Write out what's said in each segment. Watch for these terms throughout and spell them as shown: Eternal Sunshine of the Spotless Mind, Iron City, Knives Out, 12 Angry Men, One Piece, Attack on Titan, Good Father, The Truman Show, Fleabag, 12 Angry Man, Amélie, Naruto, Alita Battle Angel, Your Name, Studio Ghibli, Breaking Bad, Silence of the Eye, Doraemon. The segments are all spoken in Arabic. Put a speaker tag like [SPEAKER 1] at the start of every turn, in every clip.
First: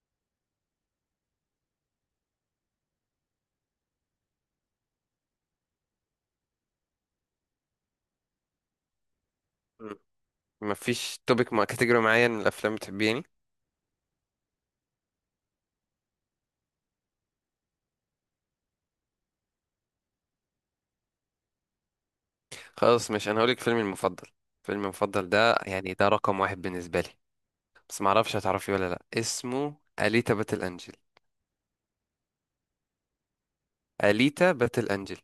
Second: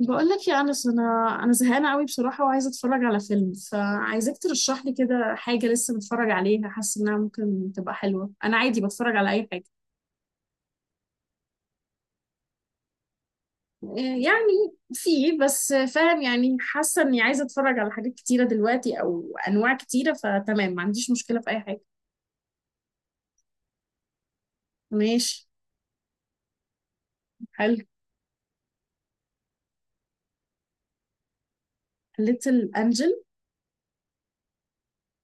[SPEAKER 1] بقول لك يا انس، انا زهقانه قوي بصراحه وعايزه اتفرج على فيلم، فعايزاك ترشح لي كده حاجه لسه بتفرج عليها حاسه انها ممكن تبقى حلوه. انا عادي بتفرج على اي حاجه.
[SPEAKER 2] ما فيش توبيك مع كاتيجوري معين من الافلام بتحبيه يعني؟
[SPEAKER 1] يعني في بس، فاهم يعني، حاسه اني عايزه اتفرج على حاجات كتيره دلوقتي او انواع كتيره، فتمام، ما عنديش مشكله في اي حاجه.
[SPEAKER 2] خلاص، مش انا هقولك فيلمي المفضل. فيلمي المفضل
[SPEAKER 1] ماشي.
[SPEAKER 2] ده يعني ده رقم واحد بالنسبه لي.
[SPEAKER 1] حلو.
[SPEAKER 2] بس ما اعرفش هتعرفي ولا لا، اسمه اليتا باتل انجل.
[SPEAKER 1] ليتل انجل.
[SPEAKER 2] اليتا باتل انجل.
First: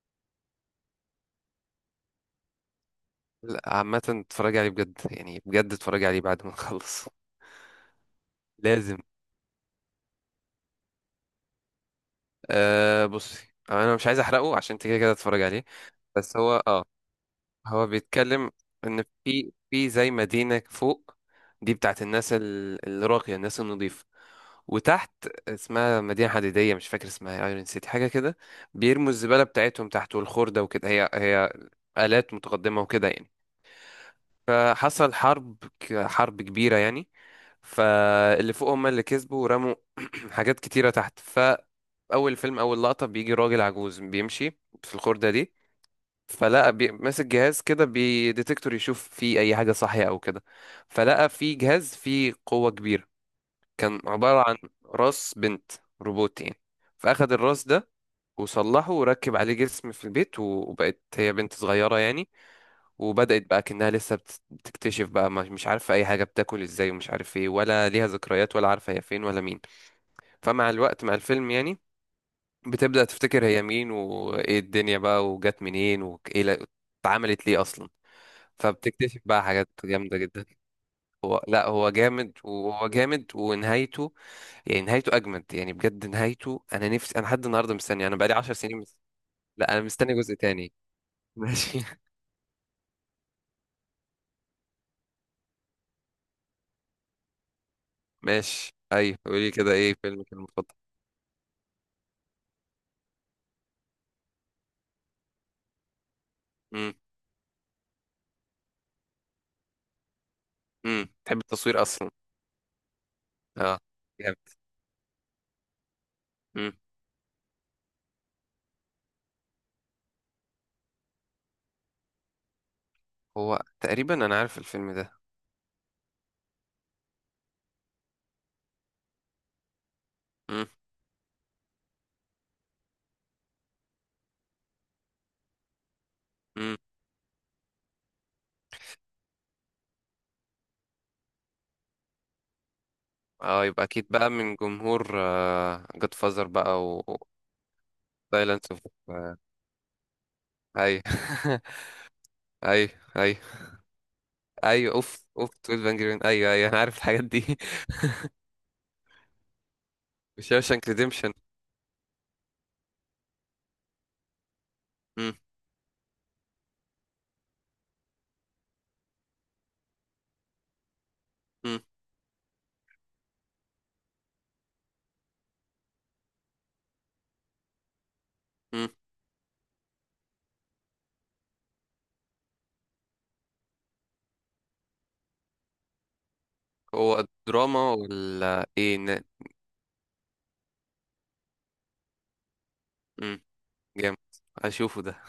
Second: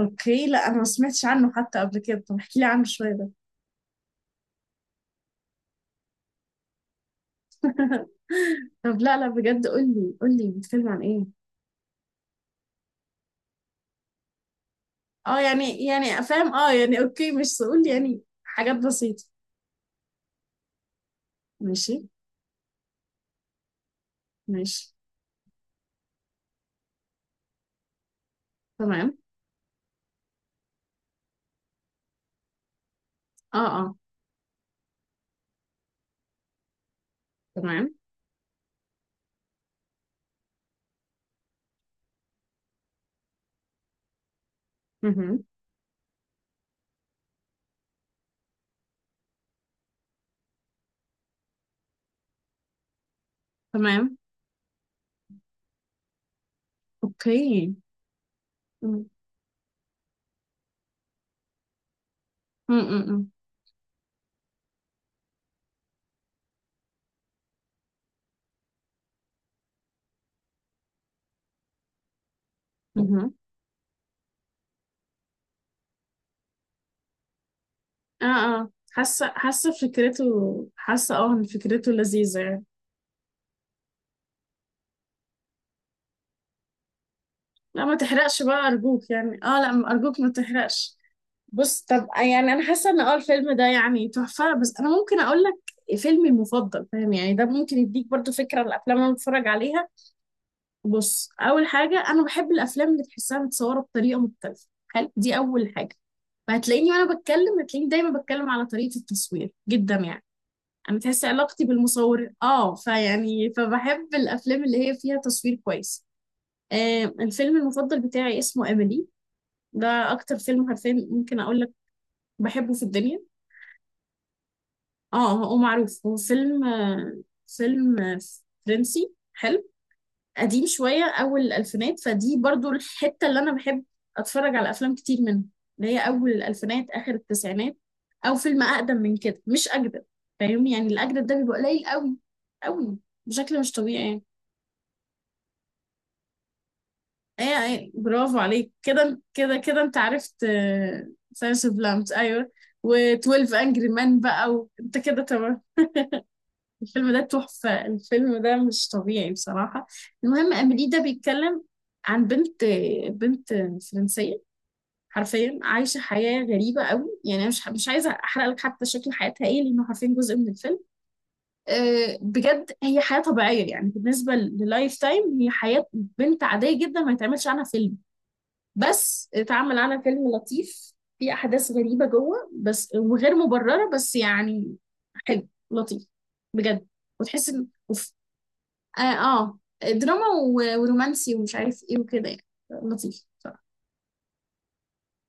[SPEAKER 1] اوكي. لا، انا ما سمعتش عنه حتى قبل كده. طب احكي لي عنه شويه ده.
[SPEAKER 2] لا عامه اتفرجي عليه بجد، يعني بجد اتفرجي عليه بعد ما نخلص.
[SPEAKER 1] طب
[SPEAKER 2] لازم.
[SPEAKER 1] لا لا، بجد قول لي بيتكلم عن ايه.
[SPEAKER 2] بصي انا مش عايز احرقه عشان انت كده كده
[SPEAKER 1] اه
[SPEAKER 2] تتفرج عليه.
[SPEAKER 1] يعني، يعني
[SPEAKER 2] بس
[SPEAKER 1] افهم
[SPEAKER 2] هو
[SPEAKER 1] اه يعني، اوكي مش سؤول،
[SPEAKER 2] هو
[SPEAKER 1] يعني
[SPEAKER 2] بيتكلم
[SPEAKER 1] حاجات
[SPEAKER 2] ان
[SPEAKER 1] بسيطة.
[SPEAKER 2] في زي مدينة فوق. دي
[SPEAKER 1] ماشي.
[SPEAKER 2] بتاعت الناس الراقية، الناس النظيفة.
[SPEAKER 1] ماشي.
[SPEAKER 2] وتحت اسمها مدينة حديدية، مش فاكر اسمها، ايرون سيتي حاجة كده. بيرموا
[SPEAKER 1] تمام.
[SPEAKER 2] الزبالة بتاعتهم تحت، والخردة وكده. هي هي آلات متقدمة وكده يعني.
[SPEAKER 1] اه اه.
[SPEAKER 2] فحصل حرب كبيرة يعني.
[SPEAKER 1] تمام.
[SPEAKER 2] فاللي فوق هم اللي كسبوا ورموا حاجات كتيرة تحت. فأول فيلم، أول لقطة، بيجي راجل عجوز بيمشي في الخردة
[SPEAKER 1] مهم.
[SPEAKER 2] دي. ماسك جهاز كده بديتكتور يشوف فيه أي حاجة صحية أو كده. فلقى فيه جهاز فيه قوة كبيرة. كان
[SPEAKER 1] تمام.
[SPEAKER 2] عبارة عن راس بنت روبوت يعني. فأخد الراس
[SPEAKER 1] اوكي.
[SPEAKER 2] ده وصلحه
[SPEAKER 1] مم.
[SPEAKER 2] وركب عليه جسم في البيت، وبقت هي بنت صغيرة يعني.
[SPEAKER 1] مم، مم، مم.
[SPEAKER 2] وبدأت بقى كأنها لسه بتكتشف بقى، مش عارفة أي حاجة، بتاكل إزاي ومش عارف إيه، ولا ليها ذكريات، ولا عارفة هي فين ولا مين. فمع الوقت، مع الفيلم يعني، بتبدأ
[SPEAKER 1] مهم.
[SPEAKER 2] تفتكر هي مين، وإيه الدنيا بقى، وجت منين، وإيه لا- اتعملت ليه أصلا.
[SPEAKER 1] اه اه،
[SPEAKER 2] فبتكتشف
[SPEAKER 1] حاسة
[SPEAKER 2] بقى حاجات
[SPEAKER 1] حاسة
[SPEAKER 2] جامدة
[SPEAKER 1] فكرته.
[SPEAKER 2] جدا.
[SPEAKER 1] حاسة اه
[SPEAKER 2] هو
[SPEAKER 1] ان
[SPEAKER 2] لا، هو
[SPEAKER 1] فكرته
[SPEAKER 2] جامد،
[SPEAKER 1] لذيذة يعني.
[SPEAKER 2] وهو جامد، ونهايته، يعني نهايته أجمد، يعني بجد نهايته، أنا نفسي، لحد النهاردة
[SPEAKER 1] لا ما
[SPEAKER 2] مستني، أنا بقالي
[SPEAKER 1] تحرقش
[SPEAKER 2] عشر
[SPEAKER 1] بقى
[SPEAKER 2] سنين مست...
[SPEAKER 1] ارجوك، يعني اه لا،
[SPEAKER 2] لا أنا مستني
[SPEAKER 1] ارجوك ما
[SPEAKER 2] جزء تاني.
[SPEAKER 1] تحرقش.
[SPEAKER 2] ماشي.
[SPEAKER 1] بص طب، يعني انا حاسة ان اه الفيلم ده يعني تحفة. بس انا ممكن اقول لك فيلمي المفضل، فاهم يعني؟ ده ممكن يديك برضو فكرة عن
[SPEAKER 2] ماشي،
[SPEAKER 1] الافلام اللي أنا
[SPEAKER 2] أيوه
[SPEAKER 1] بتفرج
[SPEAKER 2] قولي كده،
[SPEAKER 1] عليها.
[SPEAKER 2] إيه فيلمك المفضل؟
[SPEAKER 1] بص، اول حاجه انا بحب الافلام اللي تحسها متصوره بطريقه مختلفه، حلو، دي اول حاجه. فهتلاقيني وانا بتكلم هتلاقيني دايما بتكلم على طريقه التصوير جدا يعني. انا تحس
[SPEAKER 2] تحب
[SPEAKER 1] علاقتي
[SPEAKER 2] التصوير اصلا؟
[SPEAKER 1] بالمصور اه، فيعني
[SPEAKER 2] اه
[SPEAKER 1] فبحب
[SPEAKER 2] جامد.
[SPEAKER 1] الافلام اللي هي فيها تصوير كويس.
[SPEAKER 2] امم
[SPEAKER 1] آه، الفيلم المفضل بتاعي اسمه اميلي. ده اكتر فيلم حرفيا ممكن اقول لك بحبه في الدنيا.
[SPEAKER 2] هو تقريبا انا عارف الفيلم ده.
[SPEAKER 1] اه هو معروف، هو فيلم فيلم فرنسي حلو، قديم
[SPEAKER 2] امم
[SPEAKER 1] شوية، أول الألفينات، فدي برضو الحتة اللي أنا بحب أتفرج على أفلام كتير منها، اللي هي أول
[SPEAKER 2] امم.
[SPEAKER 1] الألفينات آخر التسعينات، أو فيلم أقدم من كده، مش أجدد. فاهم يعني؟ الأجدد ده بيبقى قليل أوي بشكل
[SPEAKER 2] اه
[SPEAKER 1] مش
[SPEAKER 2] يبقى
[SPEAKER 1] طبيعي
[SPEAKER 2] اكيد
[SPEAKER 1] يعني.
[SPEAKER 2] بقى من جمهور جود فازر بقى و
[SPEAKER 1] ايه ايه، برافو
[SPEAKER 2] سايلنس
[SPEAKER 1] عليك،
[SPEAKER 2] اوف
[SPEAKER 1] كده كده كده انت عرفت.
[SPEAKER 2] اي.
[SPEAKER 1] ساينس اوف لامبس، ايوه.
[SPEAKER 2] اي اي
[SPEAKER 1] و12 انجري مان بقى،
[SPEAKER 2] اي.
[SPEAKER 1] وانت كده
[SPEAKER 2] اوف اوف،
[SPEAKER 1] تمام.
[SPEAKER 2] 12 انجري مان، ايوه ايوه انا عارف
[SPEAKER 1] الفيلم ده
[SPEAKER 2] الحاجات دي.
[SPEAKER 1] تحفة، الفيلم ده مش طبيعي بصراحة. المهم، أميلي
[SPEAKER 2] وشاوشانك
[SPEAKER 1] ده
[SPEAKER 2] ريديمشن.
[SPEAKER 1] بيتكلم عن بنت فرنسية
[SPEAKER 2] امم.
[SPEAKER 1] حرفيا عايشة حياة غريبة قوي، يعني أنا مش عايزة أحرق لك حتى شكل حياتها إيه، لأنه حرفيا جزء من الفيلم.
[SPEAKER 2] امم.
[SPEAKER 1] أه بجد، هي حياة طبيعية يعني، بالنسبة للايف تايم هي حياة بنت عادية جدا ما يتعملش عنها فيلم،
[SPEAKER 2] امم.
[SPEAKER 1] بس اتعمل عنها فيلم لطيف. في أحداث غريبة جوه بس، وغير مبررة بس، يعني حلو، لطيف، بجد.
[SPEAKER 2] هو
[SPEAKER 1] وتحس ان
[SPEAKER 2] الدراما ولا ايه
[SPEAKER 1] اه،
[SPEAKER 2] ن-
[SPEAKER 1] دراما ورومانسي ومش عارف ايه وكده يعني. لطيف
[SPEAKER 2] مم.
[SPEAKER 1] بصراحة.
[SPEAKER 2] جامد. هشوفه ده.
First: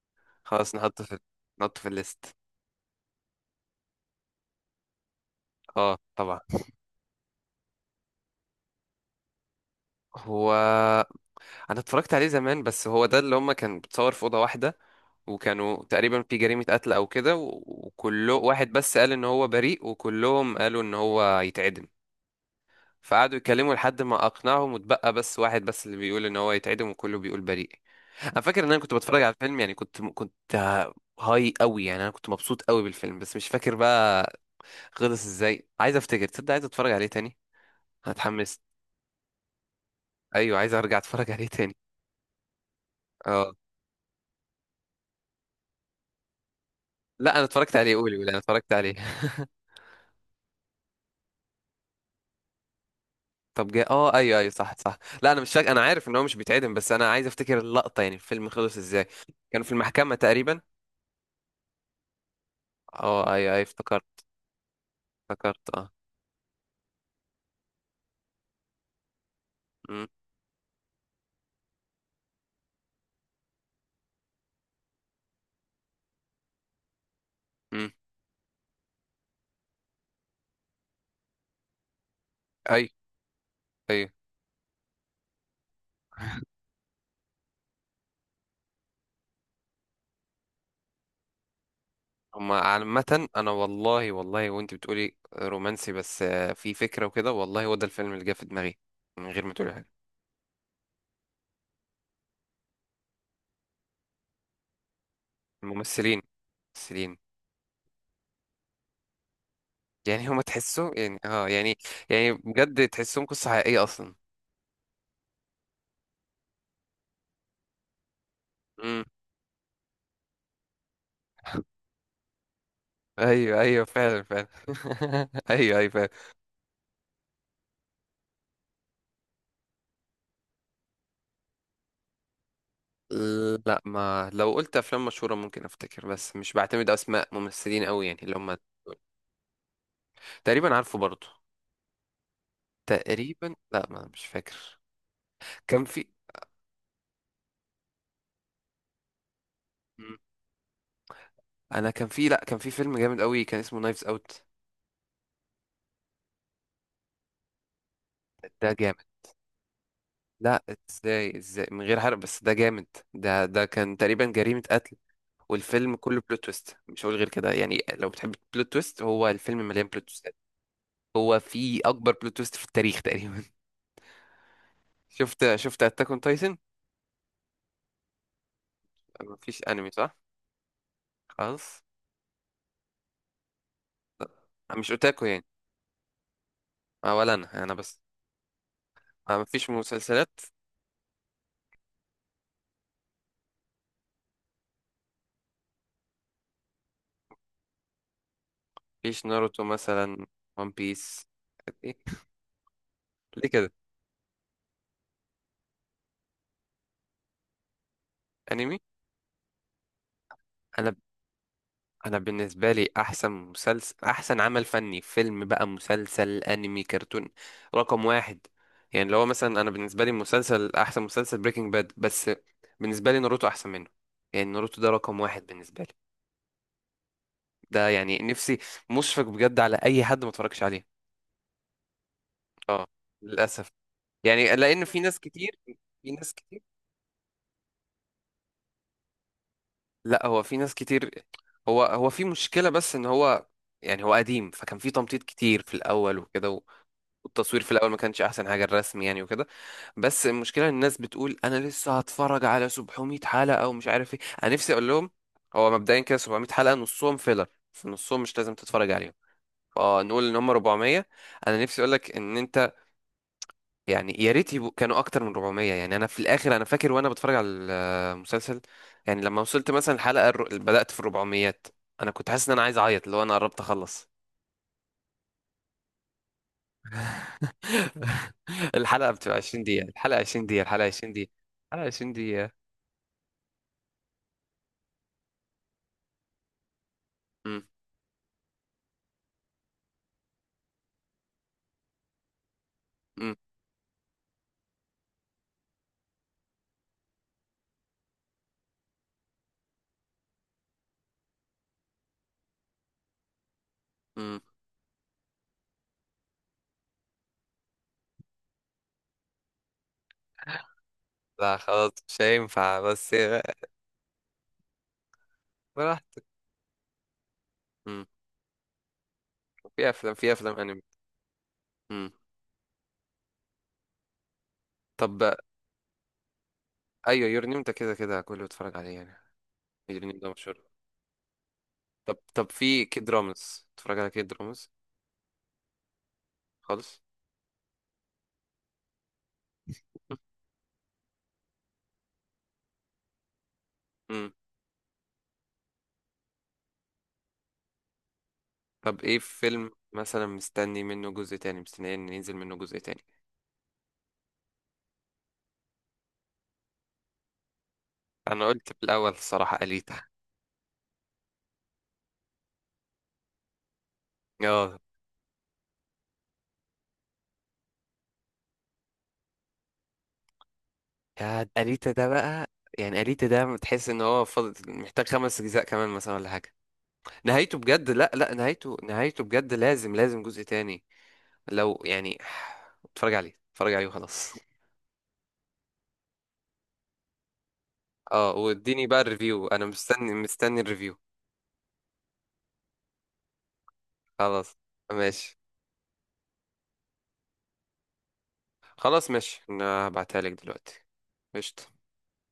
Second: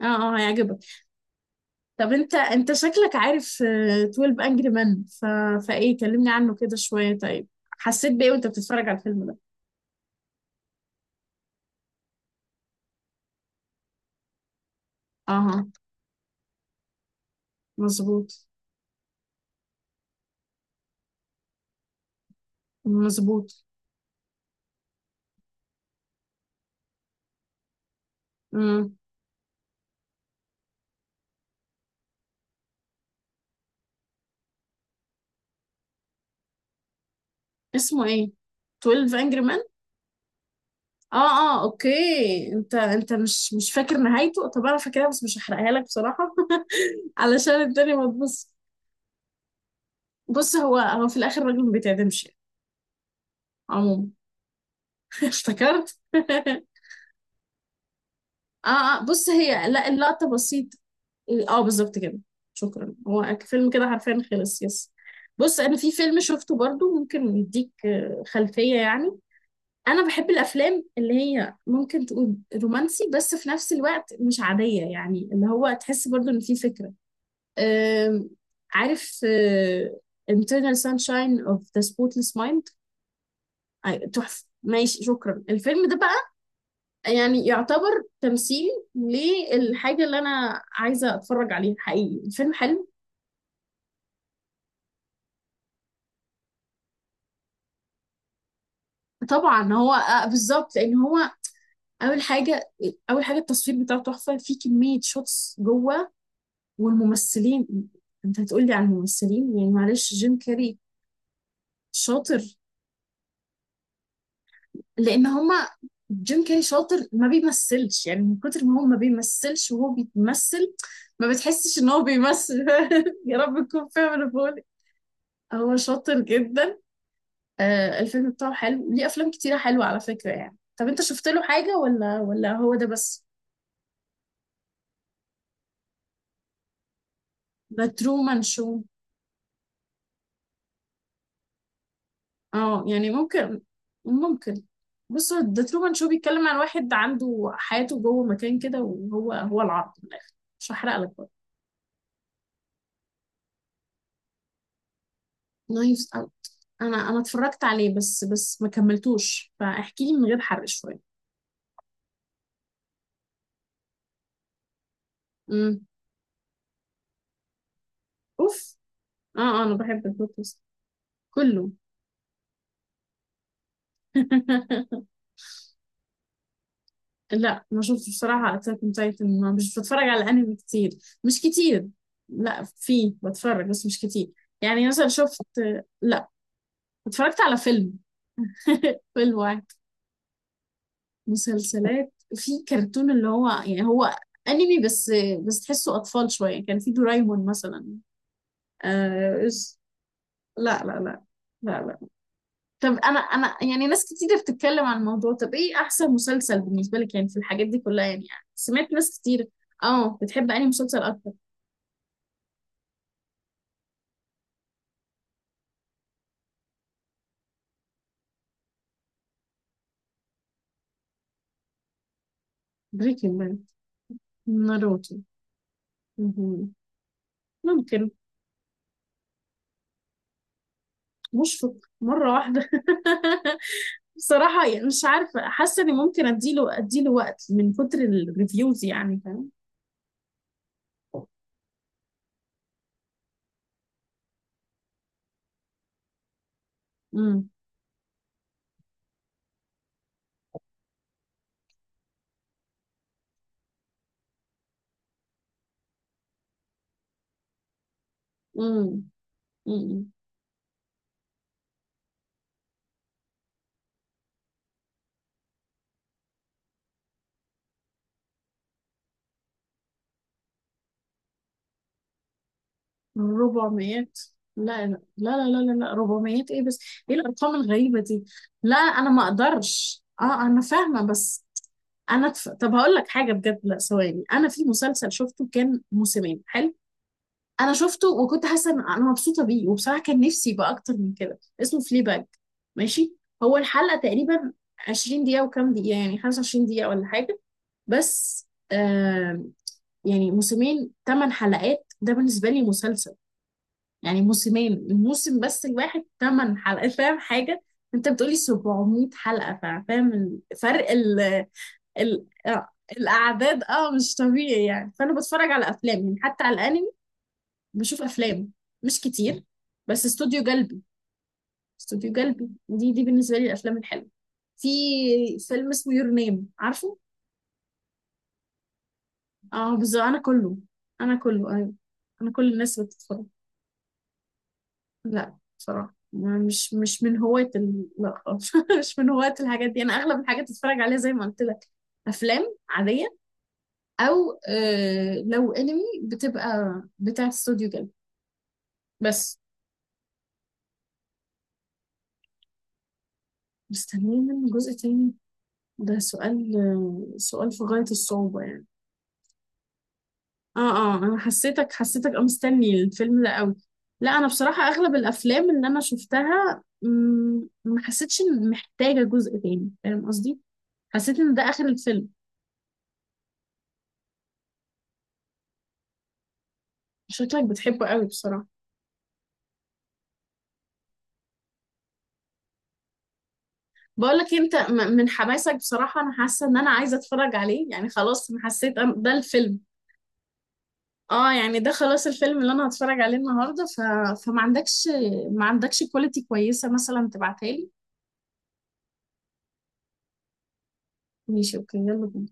[SPEAKER 1] اه اه،
[SPEAKER 2] خلاص،
[SPEAKER 1] هيعجبك.
[SPEAKER 2] نحطه نحطه في
[SPEAKER 1] طب انت
[SPEAKER 2] الليست.
[SPEAKER 1] انت شكلك عارف 12 انجري مان، فايه،
[SPEAKER 2] اه
[SPEAKER 1] كلمني
[SPEAKER 2] طبعا.
[SPEAKER 1] عنه كده شوية، طيب حسيت بايه وانت بتتفرج على الفيلم ده؟
[SPEAKER 2] هو انا اتفرجت عليه زمان، بس هو ده اللي هما كان بتصور في اوضه واحده.
[SPEAKER 1] اه.
[SPEAKER 2] وكانوا تقريبا في جريمه قتل او كده،
[SPEAKER 1] مظبوط.
[SPEAKER 2] وكله واحد بس قال ان هو بريء، وكلهم قالوا ان هو يتعدم. فقعدوا
[SPEAKER 1] مظبوط.
[SPEAKER 2] يتكلموا لحد ما اقنعهم، واتبقى بس واحد بس اللي بيقول ان هو يتعدم، وكله بيقول بريء. انا فاكر ان انا كنت
[SPEAKER 1] امم.
[SPEAKER 2] بتفرج على الفيلم، يعني كنت هاي قوي، يعني انا كنت مبسوط قوي بالفيلم، بس مش فاكر بقى خلص ازاي. عايز افتكر، تصدق عايز اتفرج عليه تاني.
[SPEAKER 1] اسمه
[SPEAKER 2] أنا
[SPEAKER 1] ايه؟
[SPEAKER 2] اتحمست.
[SPEAKER 1] 12 انجري مان.
[SPEAKER 2] ايوه عايز ارجع
[SPEAKER 1] اه.
[SPEAKER 2] اتفرج عليه
[SPEAKER 1] اه
[SPEAKER 2] تاني.
[SPEAKER 1] اوكي. انت انت مش
[SPEAKER 2] اه.
[SPEAKER 1] مش فاكر نهايته. طب انا فاكرها، بس مش هحرقها لك بصراحة.
[SPEAKER 2] لا انا
[SPEAKER 1] علشان
[SPEAKER 2] اتفرجت
[SPEAKER 1] الدنيا
[SPEAKER 2] عليه،
[SPEAKER 1] ما
[SPEAKER 2] قولي قولي انا
[SPEAKER 1] تبص.
[SPEAKER 2] اتفرجت عليه.
[SPEAKER 1] بص، هو هو في الاخر الراجل ما بيتعدمش يعني.
[SPEAKER 2] طب جاء،
[SPEAKER 1] عموما
[SPEAKER 2] ايوه ايوه، صح صح. لا انا مش فاكر، انا
[SPEAKER 1] افتكرت.
[SPEAKER 2] عارف ان هو مش بيتعدم، بس انا عايز افتكر اللقطه، يعني الفيلم
[SPEAKER 1] اه
[SPEAKER 2] خلص
[SPEAKER 1] اه،
[SPEAKER 2] ازاي.
[SPEAKER 1] بص،
[SPEAKER 2] كانوا
[SPEAKER 1] هي
[SPEAKER 2] في
[SPEAKER 1] لا،
[SPEAKER 2] المحكمه
[SPEAKER 1] اللقطة
[SPEAKER 2] تقريبا.
[SPEAKER 1] بسيطة. اه بالظبط كده. شكرا. هو
[SPEAKER 2] اه ايوه ايوه
[SPEAKER 1] الفيلم كده حرفيا
[SPEAKER 2] افتكرت.
[SPEAKER 1] خلص، يس. بص،
[SPEAKER 2] افتكرت
[SPEAKER 1] انا في فيلم شفته برضو ممكن يديك خلفية يعني.
[SPEAKER 2] امم.
[SPEAKER 1] انا بحب الافلام اللي هي ممكن تقول رومانسي بس في نفس الوقت مش عادية، يعني اللي هو تحس برضو ان في فكرة.
[SPEAKER 2] امم.
[SPEAKER 1] آم، عارف Internal Sunshine of the Spotless Mind؟
[SPEAKER 2] ايوه ايوه.
[SPEAKER 1] تحفة، ماشي، شكرا. الفيلم ده بقى يعني يعتبر تمثيل للحاجة اللي أنا عايزة أتفرج عليها حقيقي، الفيلم
[SPEAKER 2] هما
[SPEAKER 1] حلو.
[SPEAKER 2] عامة، أنا والله والله، وأنت بتقولي رومانسي بس في فكرة وكده، والله هو ده الفيلم اللي جه في دماغي من غير ما
[SPEAKER 1] طبعا
[SPEAKER 2] تقولي حاجة.
[SPEAKER 1] هو بالظبط، لأن هو أول حاجة أول حاجة التصوير بتاعه تحفة في كمية شوتس جوه،
[SPEAKER 2] الممثلين. الممثلين.
[SPEAKER 1] والممثلين، أنت هتقولي على الممثلين يعني، معلش،
[SPEAKER 2] يعني
[SPEAKER 1] جيم
[SPEAKER 2] هما
[SPEAKER 1] كاري
[SPEAKER 2] تحسوا يعني يعني، يعني
[SPEAKER 1] شاطر.
[SPEAKER 2] بجد تحسهم قصة حقيقية أصلا.
[SPEAKER 1] لأن هما، جيم كاري شاطر ما بيمثلش يعني، من كتر ما هو ما
[SPEAKER 2] امم.
[SPEAKER 1] بيمثلش وهو بيتمثل، ما بتحسش إن هو بيمثل. يا
[SPEAKER 2] أيوه
[SPEAKER 1] رب
[SPEAKER 2] أيوه
[SPEAKER 1] تكون فاهم
[SPEAKER 2] فعلا
[SPEAKER 1] أنا
[SPEAKER 2] فعلا.
[SPEAKER 1] بقول إيه. هو
[SPEAKER 2] أيوه أيوه.
[SPEAKER 1] شاطر جدا. آه، الفيلم بتاعه حلو، ليه افلام كتيره حلوه على فكره يعني. طب انت شفت له حاجه ولا هو ده بس؟
[SPEAKER 2] لا، ما لو قلت افلام مشهوره ممكن افتكر، بس مش بعتمد اسماء
[SPEAKER 1] ده
[SPEAKER 2] ممثلين قوي يعني اللي
[SPEAKER 1] ترومان
[SPEAKER 2] هم.
[SPEAKER 1] شو.
[SPEAKER 2] تقريبا عارفه برضه.
[SPEAKER 1] اه يعني
[SPEAKER 2] تقريبا
[SPEAKER 1] ممكن.
[SPEAKER 2] لا، ما مش
[SPEAKER 1] ممكن.
[SPEAKER 2] فاكر.
[SPEAKER 1] بص، هو ده
[SPEAKER 2] كان
[SPEAKER 1] ترومان
[SPEAKER 2] في
[SPEAKER 1] شو بيتكلم عن واحد عنده حياته جوه مكان كده، وهو هو العرض من
[SPEAKER 2] مم.
[SPEAKER 1] الاخر، مش هحرق لك بقى.
[SPEAKER 2] انا كان في لا كان في فيلم جامد قوي كان اسمه نايفز اوت.
[SPEAKER 1] نايفز أوت. انا اتفرجت عليه بس، ما
[SPEAKER 2] ده جامد.
[SPEAKER 1] كملتوش، فاحكي لي من غير حرق
[SPEAKER 2] لا،
[SPEAKER 1] شويه.
[SPEAKER 2] ازاي ازاي من غير حرق بس ده جامد. ده كان تقريبا جريمه قتل،
[SPEAKER 1] امم.
[SPEAKER 2] والفيلم كله بلوت تويست. مش هقول غير كده، يعني لو بتحب بلوت
[SPEAKER 1] اوف.
[SPEAKER 2] تويست هو
[SPEAKER 1] اه
[SPEAKER 2] الفيلم
[SPEAKER 1] اه، انا
[SPEAKER 2] مليان بلوت
[SPEAKER 1] بحب
[SPEAKER 2] تويستات.
[SPEAKER 1] البودكاست
[SPEAKER 2] هو
[SPEAKER 1] كله.
[SPEAKER 2] في اكبر بلوت تويست في التاريخ تقريبا. شفت اتاك اون تايتن؟
[SPEAKER 1] لا ما شفتش بصراحة أتاك أون تايتن، ما
[SPEAKER 2] مفيش
[SPEAKER 1] مش
[SPEAKER 2] انمي
[SPEAKER 1] بتفرج
[SPEAKER 2] صح؟
[SPEAKER 1] على أنمي كتير. مش
[SPEAKER 2] خلاص.
[SPEAKER 1] كتير. لا في بتفرج بس مش كتير. يعني
[SPEAKER 2] مش
[SPEAKER 1] مثلا
[SPEAKER 2] اوتاكو
[SPEAKER 1] شفت،
[SPEAKER 2] يعني.
[SPEAKER 1] لا
[SPEAKER 2] ولا
[SPEAKER 1] اتفرجت على
[SPEAKER 2] انا
[SPEAKER 1] فيلم،
[SPEAKER 2] بس.
[SPEAKER 1] فيلم واحد.
[SPEAKER 2] مفيش مسلسلات.
[SPEAKER 1] مسلسلات في كرتون اللي هو يعني هو أنمي، بس بس تحسه أطفال شوية، كان في دورايمون مثلا.
[SPEAKER 2] مفيش
[SPEAKER 1] آه...
[SPEAKER 2] ناروتو
[SPEAKER 1] إس-
[SPEAKER 2] مثلا؟ ون
[SPEAKER 1] لا لا لا
[SPEAKER 2] بيس؟
[SPEAKER 1] لا
[SPEAKER 2] إيه؟
[SPEAKER 1] لا. طب أنا
[SPEAKER 2] ليه كده؟
[SPEAKER 1] يعني ناس كتير بتتكلم عن الموضوع، طب إيه أحسن مسلسل بالنسبة لك يعني في الحاجات دي كلها، يعني، يعني
[SPEAKER 2] انمي.
[SPEAKER 1] سمعت ناس كتير. اه، بتحب أنهي
[SPEAKER 2] انا،
[SPEAKER 1] مسلسل أكتر؟
[SPEAKER 2] انا بالنسبه لي احسن مسلسل، احسن عمل فني، فيلم بقى، مسلسل، انمي، كرتون، رقم واحد. يعني اللي هو مثلا، انا بالنسبه لي مسلسل، احسن مسلسل بريكنج باد، بس بالنسبه لي
[SPEAKER 1] بريكنج
[SPEAKER 2] ناروتو
[SPEAKER 1] باد.
[SPEAKER 2] احسن منه. يعني ناروتو ده
[SPEAKER 1] ناروتو.
[SPEAKER 2] رقم واحد بالنسبه لي.
[SPEAKER 1] مهم.
[SPEAKER 2] ده
[SPEAKER 1] ممكن.
[SPEAKER 2] يعني نفسي، مشفق بجد على اي حد ما اتفرجش عليه.
[SPEAKER 1] مشفق. مرة واحدة.
[SPEAKER 2] اه للاسف. يعني
[SPEAKER 1] بصراحة
[SPEAKER 2] لان
[SPEAKER 1] يعني
[SPEAKER 2] في
[SPEAKER 1] مش
[SPEAKER 2] ناس
[SPEAKER 1] عارفة،
[SPEAKER 2] كتير،
[SPEAKER 1] حاسة اني
[SPEAKER 2] في
[SPEAKER 1] ممكن
[SPEAKER 2] ناس كتير
[SPEAKER 1] اديله وقت من كتر الريفيوز، يعني فاهم.
[SPEAKER 2] لا هو في ناس كتير. هو في مشكلة بس ان هو، يعني هو قديم، فكان في تمطيط كتير في الاول وكده
[SPEAKER 1] امم.
[SPEAKER 2] والتصوير في الاول ما كانش احسن حاجة، الرسم يعني وكده. بس المشكلة إن الناس بتقول انا لسه هتفرج على 700 حلقة ومش عارف ايه. انا نفسي اقول لهم هو مبدئيا كده 700 حلقة نصهم فيلر، في نصهم مش لازم تتفرج
[SPEAKER 1] امم.
[SPEAKER 2] عليهم،
[SPEAKER 1] امم.
[SPEAKER 2] فنقول ان هم 400. انا نفسي اقول لك ان انت، يعني يا ريت يبقوا كانوا اكتر من 400. يعني انا في الاخر انا فاكر وانا بتفرج على المسلسل، يعني لما وصلت مثلا الحلقه بدات في 400، انا كنت حاسس ان انا عايز اعيط، اللي هو انا قربت
[SPEAKER 1] 400؟
[SPEAKER 2] اخلص.
[SPEAKER 1] لا لا لا لا لا لا، 400 ايه بس؟ ايه الارقام الغريبة دي؟ لا، انا
[SPEAKER 2] الحلقه
[SPEAKER 1] ما
[SPEAKER 2] بتبقى 20 دقيقه،
[SPEAKER 1] اقدرش.
[SPEAKER 2] الحلقه
[SPEAKER 1] اه
[SPEAKER 2] 20
[SPEAKER 1] انا
[SPEAKER 2] دقيقه، الحلقه
[SPEAKER 1] فاهمة
[SPEAKER 2] 20 دقيقه،
[SPEAKER 1] بس.
[SPEAKER 2] الحلقه 20
[SPEAKER 1] انا
[SPEAKER 2] دقيقه.
[SPEAKER 1] طب هقول لك حاجة بجد، لا ثواني، انا في مسلسل شفته كان موسمين حلو.
[SPEAKER 2] امم.
[SPEAKER 1] انا شفته وكنت حاسه ان انا مبسوطه بيه، وبصراحه كان نفسي يبقى اكتر من كده. اسمه فلي باج، ماشي؟
[SPEAKER 2] امم.
[SPEAKER 1] هو الحلقه تقريبا 20 دقيقه وكام دقيقه، يعني 25 دقيقه ولا حاجه. بس، آه، يعني موسمين 8 حلقات، ده بالنسبه لي مسلسل، يعني
[SPEAKER 2] امم.
[SPEAKER 1] موسمين الموسم بس الواحد 8 حلقات، فاهم حاجه؟ انت بتقولي 700 حلقه، فاهم الفرق؟ ال
[SPEAKER 2] لا خلاص مش
[SPEAKER 1] ال
[SPEAKER 2] هينفع بس.
[SPEAKER 1] الاعداد اه مش طبيعي يعني. فانا بتفرج على افلام يعني،
[SPEAKER 2] براحتك.
[SPEAKER 1] حتى على الانمي بشوف
[SPEAKER 2] امم.
[SPEAKER 1] افلام، مش كتير، بس
[SPEAKER 2] في
[SPEAKER 1] استوديو
[SPEAKER 2] افلام
[SPEAKER 1] قلبي،
[SPEAKER 2] انمي. امم.
[SPEAKER 1] استوديو قلبي دي بالنسبه لي الافلام الحلوه. في
[SPEAKER 2] طب
[SPEAKER 1] فيلم اسمه يور نيم، عارفه؟
[SPEAKER 2] ايوه، يور نيم ده كده كده كله بيتفرج عليه يعني.
[SPEAKER 1] اه بالظبط.
[SPEAKER 2] يور
[SPEAKER 1] انا
[SPEAKER 2] نيم ده
[SPEAKER 1] كله،
[SPEAKER 2] مشهور.
[SPEAKER 1] انا كله، ايوه،
[SPEAKER 2] طب
[SPEAKER 1] انا
[SPEAKER 2] طب
[SPEAKER 1] كل الناس
[SPEAKER 2] في كيد
[SPEAKER 1] بتتفرج.
[SPEAKER 2] رامز؟ بتتفرج على كيد رامز؟
[SPEAKER 1] لا، بصراحه، مش
[SPEAKER 2] خالص.
[SPEAKER 1] مش من هواة ال... لا خالص، مش من هواة الحاجات دي. انا اغلب الحاجات بتفرج عليها زي ما قلت لك، افلام عاديه،
[SPEAKER 2] مم.
[SPEAKER 1] او آه لو انمي بتبقى بتاع استوديو جلب.
[SPEAKER 2] طب ايه
[SPEAKER 1] بس،
[SPEAKER 2] فيلم مثلا مستني منه جزء تاني، مستني ان ينزل منه جزء تاني؟
[SPEAKER 1] مستنيين منه جزء تاني، ده سؤال، سؤال في غاية الصعوبة
[SPEAKER 2] انا
[SPEAKER 1] يعني.
[SPEAKER 2] قلت في الاول الصراحة أليتا.
[SPEAKER 1] اه اه، انا حسيتك اه مستني الفيلم ده قوي. لا انا بصراحة
[SPEAKER 2] اه
[SPEAKER 1] اغلب الافلام اللي انا شفتها، مم، ما حسيتش ان محتاجة جزء تاني، فاهم قصدي؟ حسيت ان ده
[SPEAKER 2] يا
[SPEAKER 1] اخر
[SPEAKER 2] أليتا
[SPEAKER 1] الفيلم.
[SPEAKER 2] ده بقى، يعني أليتا ده تحس ان هو فاضل محتاج 5 اجزاء كمان مثلا ولا حاجة.
[SPEAKER 1] شكلك
[SPEAKER 2] نهايته
[SPEAKER 1] بتحبه
[SPEAKER 2] بجد،
[SPEAKER 1] قوي
[SPEAKER 2] لا لا،
[SPEAKER 1] بصراحة.
[SPEAKER 2] نهايته، بجد لازم لازم جزء تاني. لو يعني، اتفرج عليه اتفرج عليه
[SPEAKER 1] بقول لك
[SPEAKER 2] وخلاص.
[SPEAKER 1] إيه، انت من حماسك بصراحة انا حاسة ان انا عايزة اتفرج عليه يعني خلاص،
[SPEAKER 2] اه
[SPEAKER 1] انا حسيت
[SPEAKER 2] واديني بقى
[SPEAKER 1] ده
[SPEAKER 2] الريفيو،
[SPEAKER 1] الفيلم.
[SPEAKER 2] انا مستني مستني الريفيو.
[SPEAKER 1] اه يعني ده خلاص الفيلم اللي انا هتفرج عليه النهارده، فما
[SPEAKER 2] خلاص
[SPEAKER 1] عندكش،
[SPEAKER 2] ماشي.
[SPEAKER 1] ما عندكش كواليتي كويسة مثلا تبعتها لي؟
[SPEAKER 2] خلاص ماشي انا هبعتها لك دلوقتي.
[SPEAKER 1] ماشي اوكي،
[SPEAKER 2] قشطة.
[SPEAKER 1] يلا بينا.